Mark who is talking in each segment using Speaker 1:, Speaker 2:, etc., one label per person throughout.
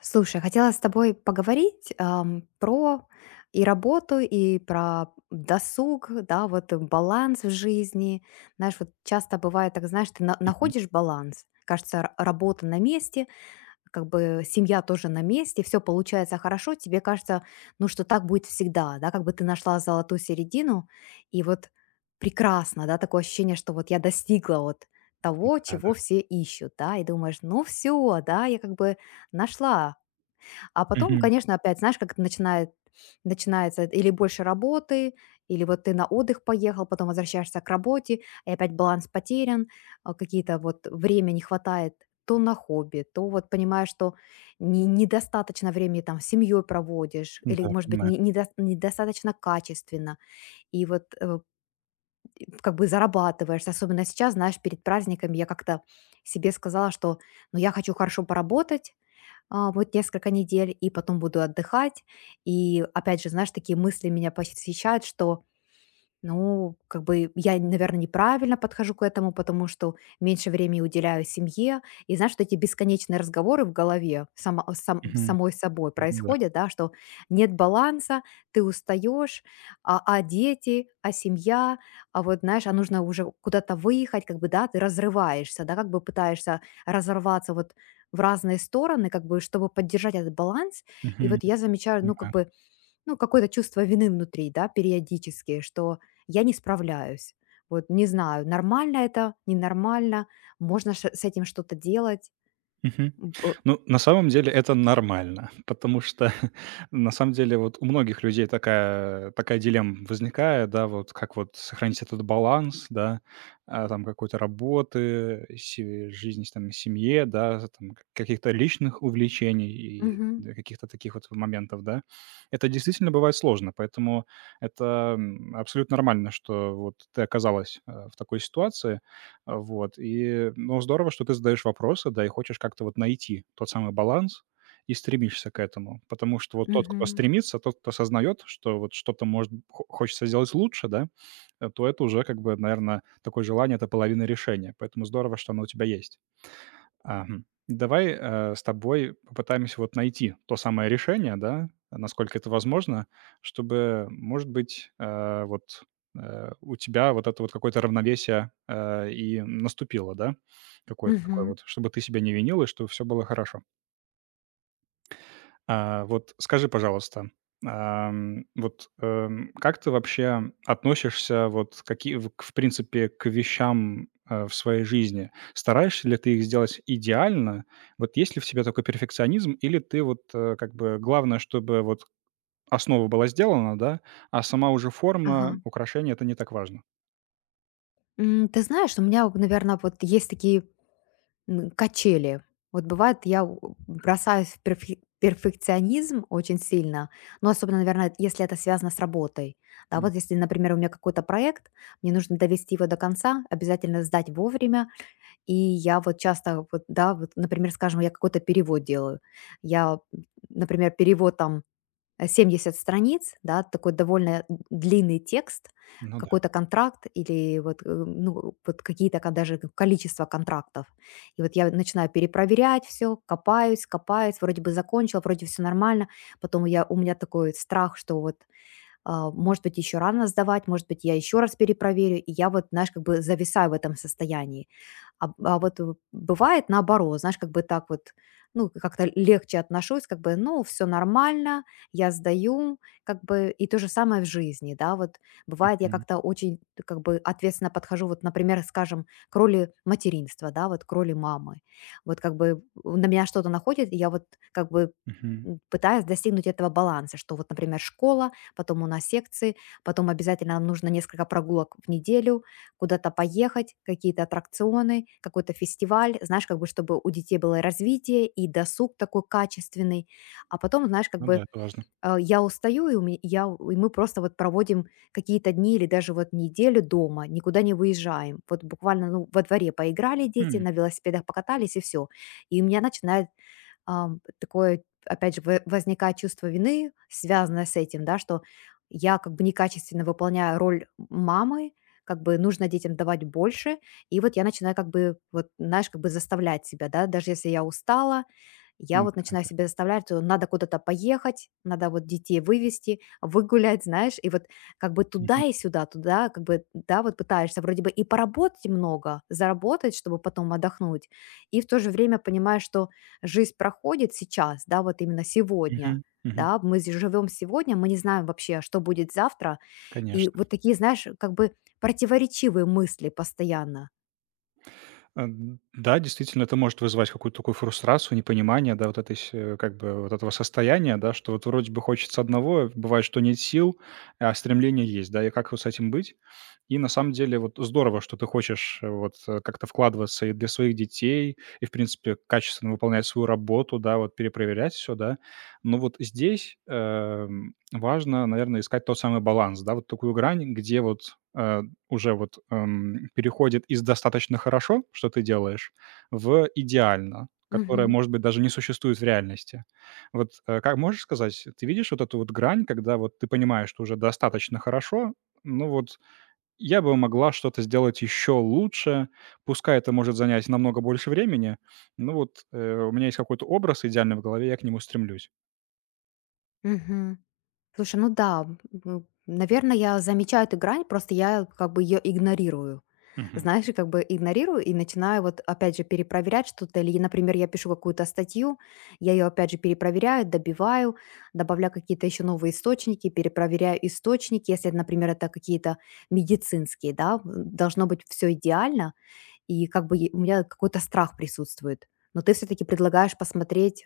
Speaker 1: Слушай, хотела с тобой поговорить про и работу, и про досуг, да, вот баланс в жизни. Знаешь, вот часто бывает так, знаешь, ты
Speaker 2: Мгм.
Speaker 1: находишь баланс, кажется, работа на месте, как бы семья тоже на месте, все получается хорошо, тебе кажется, ну, что так будет всегда, да, как бы ты нашла золотую середину, и вот прекрасно, да, такое ощущение, что вот я достигла вот того,
Speaker 2: Да-да.
Speaker 1: чего все ищут, да, и думаешь, ну все, да, я как бы нашла. А потом,
Speaker 2: Мгм.
Speaker 1: конечно, опять, знаешь, как это начинается или больше работы, или вот ты на отдых поехал, потом возвращаешься к работе, и опять баланс потерян, а какие-то вот время не хватает то на хобби, то вот понимаешь, что не, недостаточно времени там с семьей проводишь, или,
Speaker 2: Да,
Speaker 1: может быть,
Speaker 2: понимаю.
Speaker 1: не, недо- недостаточно качественно, и вот как бы зарабатываешь, особенно сейчас, знаешь, перед праздниками я как-то себе сказала, что ну, я хочу хорошо поработать, а вот несколько недель, и потом буду отдыхать. И опять же, знаешь, такие мысли меня посещают, что ну, как бы я, наверное, неправильно подхожу к этому, потому что меньше времени уделяю семье. И знаешь, что эти бесконечные разговоры в голове
Speaker 2: Мгм.
Speaker 1: самой собой
Speaker 2: Да.
Speaker 1: происходят, да, что нет баланса, ты устаешь, а дети, а семья, а вот, знаешь, а нужно уже куда-то выехать, как бы, да, ты разрываешься, да, как бы пытаешься разорваться вот в разные стороны, как бы, чтобы поддержать этот баланс. И
Speaker 2: Мгм.
Speaker 1: вот я замечаю, ну, как
Speaker 2: Понимаю.
Speaker 1: бы, ну, какое-то чувство вины внутри, да, периодически, что я не справляюсь. Вот не знаю, нормально это, ненормально, можно с этим что-то делать.
Speaker 2: Мгм.
Speaker 1: М, о-
Speaker 2: Ну, на самом деле это нормально, потому что на самом деле вот у многих людей такая дилемма возникает, да, вот как вот сохранить этот баланс, да, там какой-то работы, жизни там в семье, да, там каких-то личных увлечений и
Speaker 1: Мгм,
Speaker 2: для каких-то таких вот моментов, да. Это действительно бывает сложно, поэтому это абсолютно нормально, что вот ты оказалась в такой ситуации, вот, и, ну, здорово, что ты задаешь вопросы, да, и хочешь как-то вот найти тот самый баланс и стремишься к этому. Потому что вот тот, кто
Speaker 1: мгм,
Speaker 2: стремится, тот, кто осознает, что вот что-то может хо хочется сделать лучше, да, то это уже как бы, наверное, такое желание- это половина решения. Поэтому здорово, что оно у тебя есть. Ага. Давай, с тобой попытаемся вот найти то самое решение, да, насколько это возможно, чтобы, может быть, вот, у тебя вот это вот какое-то равновесие, и наступило, да? Какое-то такое
Speaker 1: мгм.
Speaker 2: вот, чтобы ты себя не винил и чтобы все было хорошо. Вот скажи, пожалуйста, вот, как ты вообще относишься вот какие в принципе к вещам, в своей жизни? Стараешься ли ты их сделать идеально? Вот есть ли в тебе такой перфекционизм, или ты вот, как бы главное, чтобы вот основа была сделана, да, а сама уже форма,
Speaker 1: Ага.
Speaker 2: украшение- это не так важно?
Speaker 1: Ты знаешь, у меня, наверное, вот есть такие качели. Вот бывает, я бросаюсь в перфекционизм очень сильно, но особенно, наверное, если это связано с работой. Да,
Speaker 2: М,
Speaker 1: вот если, например, у меня какой-то проект, мне нужно довести его до конца, обязательно сдать вовремя. И я вот часто вот, да, вот, например, скажем, я какой-то перевод делаю. Я, м, Например, перевод там 70 страниц, да, такой довольно длинный текст,
Speaker 2: ну да,
Speaker 1: какой-то контракт или вот, ну, вот какие-то даже количество контрактов. И вот я начинаю перепроверять все, копаюсь, копаюсь, вроде бы закончила, вроде все нормально. Потом я, у меня такой страх, что вот а, может быть, еще рано сдавать, может быть, я еще раз перепроверю, и я вот, знаешь, как бы зависаю в этом состоянии. Бывает наоборот, знаешь, как бы так вот, ну, как-то легче отношусь, как бы, ну, все нормально, я сдаю, как бы, и то же самое в жизни, да, вот бывает, я
Speaker 2: мгм,
Speaker 1: как-то очень, как бы, ответственно подхожу, вот, например, скажем, к роли материнства, да, вот к роли мамы, вот как бы на меня что-то находит, и я вот как бы
Speaker 2: мгм.
Speaker 1: пытаюсь достигнуть этого баланса, что вот, например, школа, потом у нас секции, потом обязательно нам нужно несколько прогулок в неделю, куда-то поехать, какие-то аттракционы, какой-то фестиваль, знаешь, как бы, чтобы у детей было развитие и досуг такой качественный. А потом, знаешь, как
Speaker 2: Ну
Speaker 1: бы
Speaker 2: да, это важно.
Speaker 1: я устаю, и, у ме- я, у- и мы просто вот проводим какие-то дни или даже вот неделю дома, никуда не выезжаем. Вот буквально ну, во дворе поиграли дети,
Speaker 2: М,
Speaker 1: на велосипедах покатались и все. И у меня начинает такое, опять же, в возникает чувство вины, связанное с этим, да, что я как бы некачественно выполняю роль мамы, как бы нужно детям давать больше. И вот я начинаю как бы, вот знаешь, как бы заставлять себя, да, даже если я устала, я
Speaker 2: м,
Speaker 1: вот
Speaker 2: да,
Speaker 1: начинаю себя
Speaker 2: да.
Speaker 1: заставлять, что надо куда-то поехать, надо вот детей вывести, выгулять, знаешь, и вот как бы туда
Speaker 2: Мгм,
Speaker 1: и сюда, туда, как бы, да, вот пытаешься вроде бы и поработать много, заработать, чтобы потом отдохнуть, и в то же время понимаешь, что жизнь проходит сейчас, да, вот именно сегодня,
Speaker 2: мгм, мгм.
Speaker 1: да, живем сегодня, мы не знаем вообще, что будет завтра, и
Speaker 2: Конечно.
Speaker 1: вот такие, знаешь, как бы противоречивые мысли постоянно.
Speaker 2: Э, да, действительно, это может вызывать какую-то такую фрустрацию, непонимание, да, вот этой, с- как бы, вот этого состояния, да, что вот вроде бы хочется одного, бывает, что нет сил, а стремление есть, да, и как вот с этим быть? И на самом деле вот здорово, что ты хочешь вот как-то вкладываться и для своих детей, и, в принципе, качественно выполнять свою работу, да, вот перепроверять все, да. Но вот здесь важно, наверное, искать тот самый баланс, да, вот такую грань, где вот э, уже вот, переходит из "достаточно хорошо", что ты делаешь, в "идеально", которое,
Speaker 1: Мгм.
Speaker 2: может быть, даже не существует в реальности. Вот, как можешь сказать, ты видишь вот эту вот грань, когда вот ты понимаешь, что уже достаточно хорошо, ну вот я бы могла что-то сделать еще лучше, пускай это может занять намного больше времени, ну вот, у меня есть какой-то образ идеальный в голове, я к нему стремлюсь.
Speaker 1: Мгм. Слушай, ну да, наверное, я замечаю эту грань, просто я как бы ее игнорирую.
Speaker 2: Мгм.
Speaker 1: Знаешь, и как бы игнорирую и начинаю вот опять же перепроверять что-то. Или, например, я пишу какую-то статью, я ее опять же перепроверяю, добиваю, добавляю какие-то еще новые источники, перепроверяю источники, если, например, это какие-то медицинские, да, должно быть все идеально, и как бы е у меня какой-то страх присутствует. Но ты все таки предлагаешь посмотреть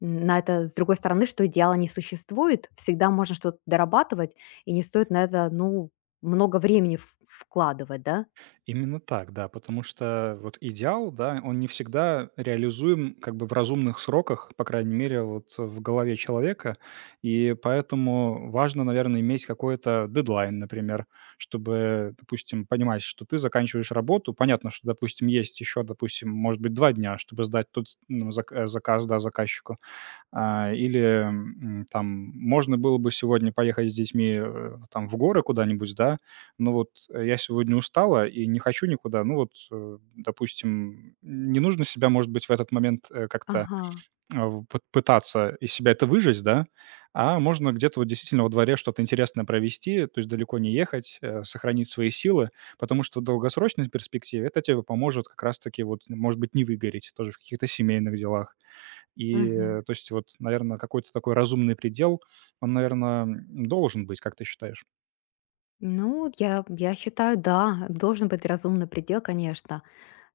Speaker 1: на это с другой стороны, что идеала не существует, всегда можно что-то дорабатывать, и не стоит на это, ну, много времени в вкладывать, да?
Speaker 2: Именно так, да, потому что вот идеал, да, он не всегда реализуем как бы в разумных сроках, по крайней мере, вот в голове человека, и поэтому важно, наверное, иметь какой-то дедлайн, например, чтобы, допустим, понимать, что ты заканчиваешь работу, понятно, что, допустим, есть еще, допустим, может быть, два дня, чтобы сдать тот, ну, зак- заказ, да, заказчику, или, там можно было бы сегодня поехать с детьми, там в горы куда-нибудь, да, но вот я сегодня устала и не хочу никуда. Ну вот, допустим, не нужно себя, может быть, в этот момент, как-то,
Speaker 1: Ага,
Speaker 2: в пы пытаться из себя это выжить, да, а можно где-то вот действительно во дворе что-то интересное провести, то есть далеко не ехать, сохранить свои силы, потому что в долгосрочной перспективе это тебе поможет как раз таки вот, может быть, не выгореть тоже в каких-то семейных делах. И,
Speaker 1: мгм.
Speaker 2: то есть вот, наверное, какой-то такой разумный предел, он, наверное, должен быть, как ты считаешь?
Speaker 1: Ну, я считаю, да, должен быть разумный предел, конечно.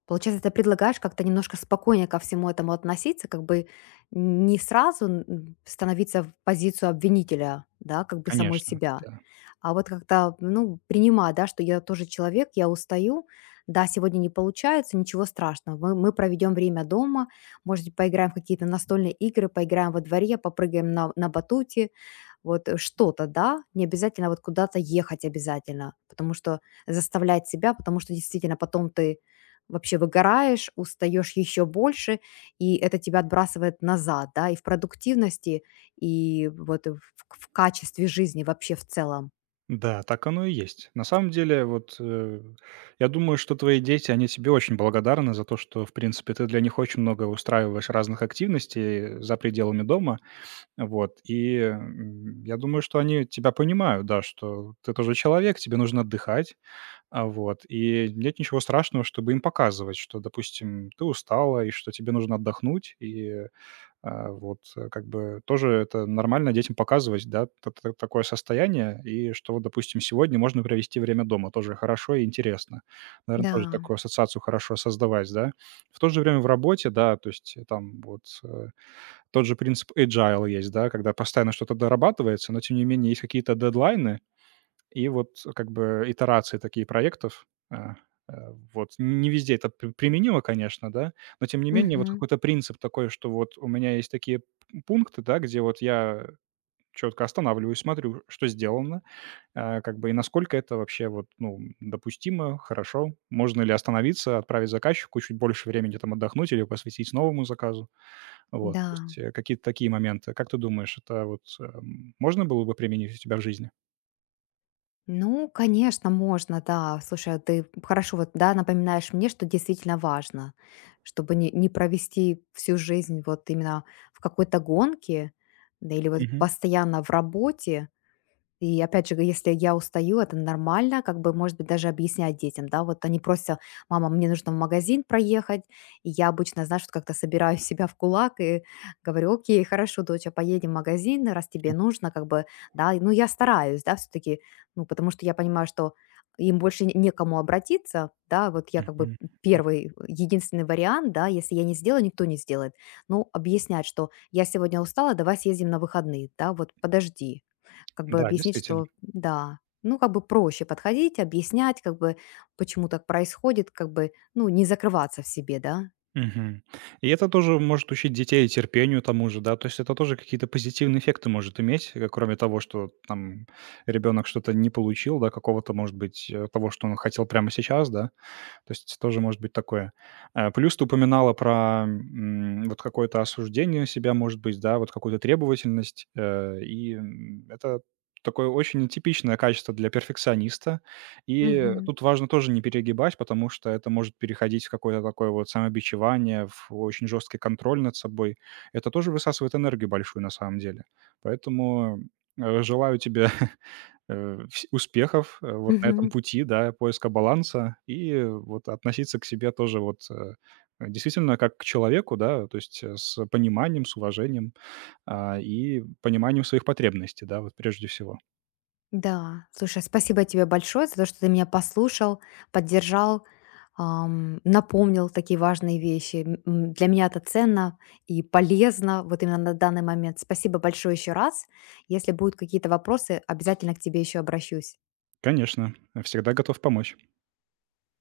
Speaker 1: Получается, ты предлагаешь как-то немножко спокойнее ко всему этому относиться, как бы не сразу становиться в позицию обвинителя, да, как бы самой
Speaker 2: Конечно,
Speaker 1: себя.
Speaker 2: да.
Speaker 1: А вот когда, ну, принимаю, да, что я тоже человек, я устаю, да, сегодня не получается, ничего страшного. Мы проведем время дома, может быть, поиграем в какие-то настольные игры, поиграем во дворе, попрыгаем на батуте, вот что-то, да, не обязательно вот куда-то ехать обязательно, потому что заставлять себя, потому что действительно потом ты вообще выгораешь, устаешь еще больше, и это тебя отбрасывает назад, да, и в продуктивности, и вот в качестве жизни вообще в целом.
Speaker 2: Да, так оно и есть. На самом деле, вот, я думаю, что твои дети, они тебе очень благодарны за то, что, в принципе, ты для них очень много устраиваешь разных активностей за пределами дома. Вот, и, м, я думаю, что они тебя понимают, да, что ты тоже человек, тебе нужно отдыхать. Вот. И нет ничего страшного, чтобы им показывать, что, допустим, ты устала и что тебе нужно отдохнуть. И, вот, как бы тоже это нормально детям показывать, да, т- т- такое состояние. И что вот, допустим, сегодня можно провести время дома. Тоже хорошо и интересно. Наверное, тоже
Speaker 1: Да,
Speaker 2: такую ассоциацию хорошо создавать, да. В то же время в работе, да, то есть там вот тот же принцип agile есть, да, когда постоянно что-то дорабатывается, но тем не менее есть какие-то дедлайны, и вот как бы итерации такие проектов, а, вот. Не везде это п применимо, конечно, да, но тем не менее вот
Speaker 1: мгм,
Speaker 2: какой-то принцип такой, что вот у меня есть такие п пункты, да, где вот я четко останавливаюсь, смотрю, что сделано, как бы и насколько это вообще вот, ну, допустимо, хорошо. Можно ли остановиться, отправить заказчику чуть больше времени там отдохнуть или посвятить новому заказу. Вот, то
Speaker 1: да.
Speaker 2: есть, какие-то такие моменты. Как ты думаешь, это вот, можно было бы применить у себя в жизни?
Speaker 1: Ну, конечно, можно, да. Слушай, а ты хорошо вот, да, напоминаешь мне, что действительно важно, чтобы не провести всю жизнь вот именно в какой-то гонке, да, или вот
Speaker 2: Мгм.
Speaker 1: постоянно в работе. И опять же, если я устаю, это нормально, как бы, может быть, даже объяснять детям, да, вот они просят, мама, мне нужно в магазин проехать, и я обычно, знаешь, вот как-то собираю себя в кулак и говорю, окей, хорошо, доча, поедем в магазин, раз тебе нужно, как бы, да, ну, я стараюсь, да, все-таки, ну, потому что я понимаю, что им больше некому обратиться, да, вот я как бы
Speaker 2: Мгм. Да.
Speaker 1: первый, единственный вариант, да, если я не сделаю, никто не сделает. Ну, объяснять, что я сегодня устала, давай съездим на выходные, да, вот подожди, как бы
Speaker 2: Да,
Speaker 1: объяснить,
Speaker 2: действительно.
Speaker 1: что да, ну, как бы проще подходить, объяснять, как бы, почему так происходит, как бы, ну, не закрываться в себе, да.
Speaker 2: Мгм. И это тоже может учить детей терпению тому же, да. То есть это тоже какие-то позитивные эффекты может иметь, кроме того, что там ребенок что-то не получил, да, какого-то, может быть, того, что он хотел прямо сейчас, да. То есть тоже может быть такое. Плюс ты упоминала про, вот какое-то осуждение себя, может быть, да, вот какую-то требовательность. И, это такое очень нетипичное качество для перфекциониста. И
Speaker 1: Мгм.
Speaker 2: тут важно тоже не перегибать, потому что это может переходить в какое-то такое вот самобичевание, в очень жесткий контроль над собой. Это тоже высасывает энергию большую на самом деле. Поэтому, желаю тебе вс успехов, вот на этом
Speaker 1: Мгм.
Speaker 2: пути, да, поиска баланса. И вот относиться к себе тоже вот, действительно как к человеку, да, то есть, с пониманием, с уважением, и пониманием своих потребностей, да, вот прежде всего.
Speaker 1: Да, слушай, спасибо тебе большое за то, что ты меня послушал, поддержал, напомнил такие важные вещи. Для меня это ценно и полезно вот именно на данный момент. Спасибо большое еще раз. Если будут какие-то вопросы, обязательно к тебе еще обращусь.
Speaker 2: Конечно, всегда готов помочь.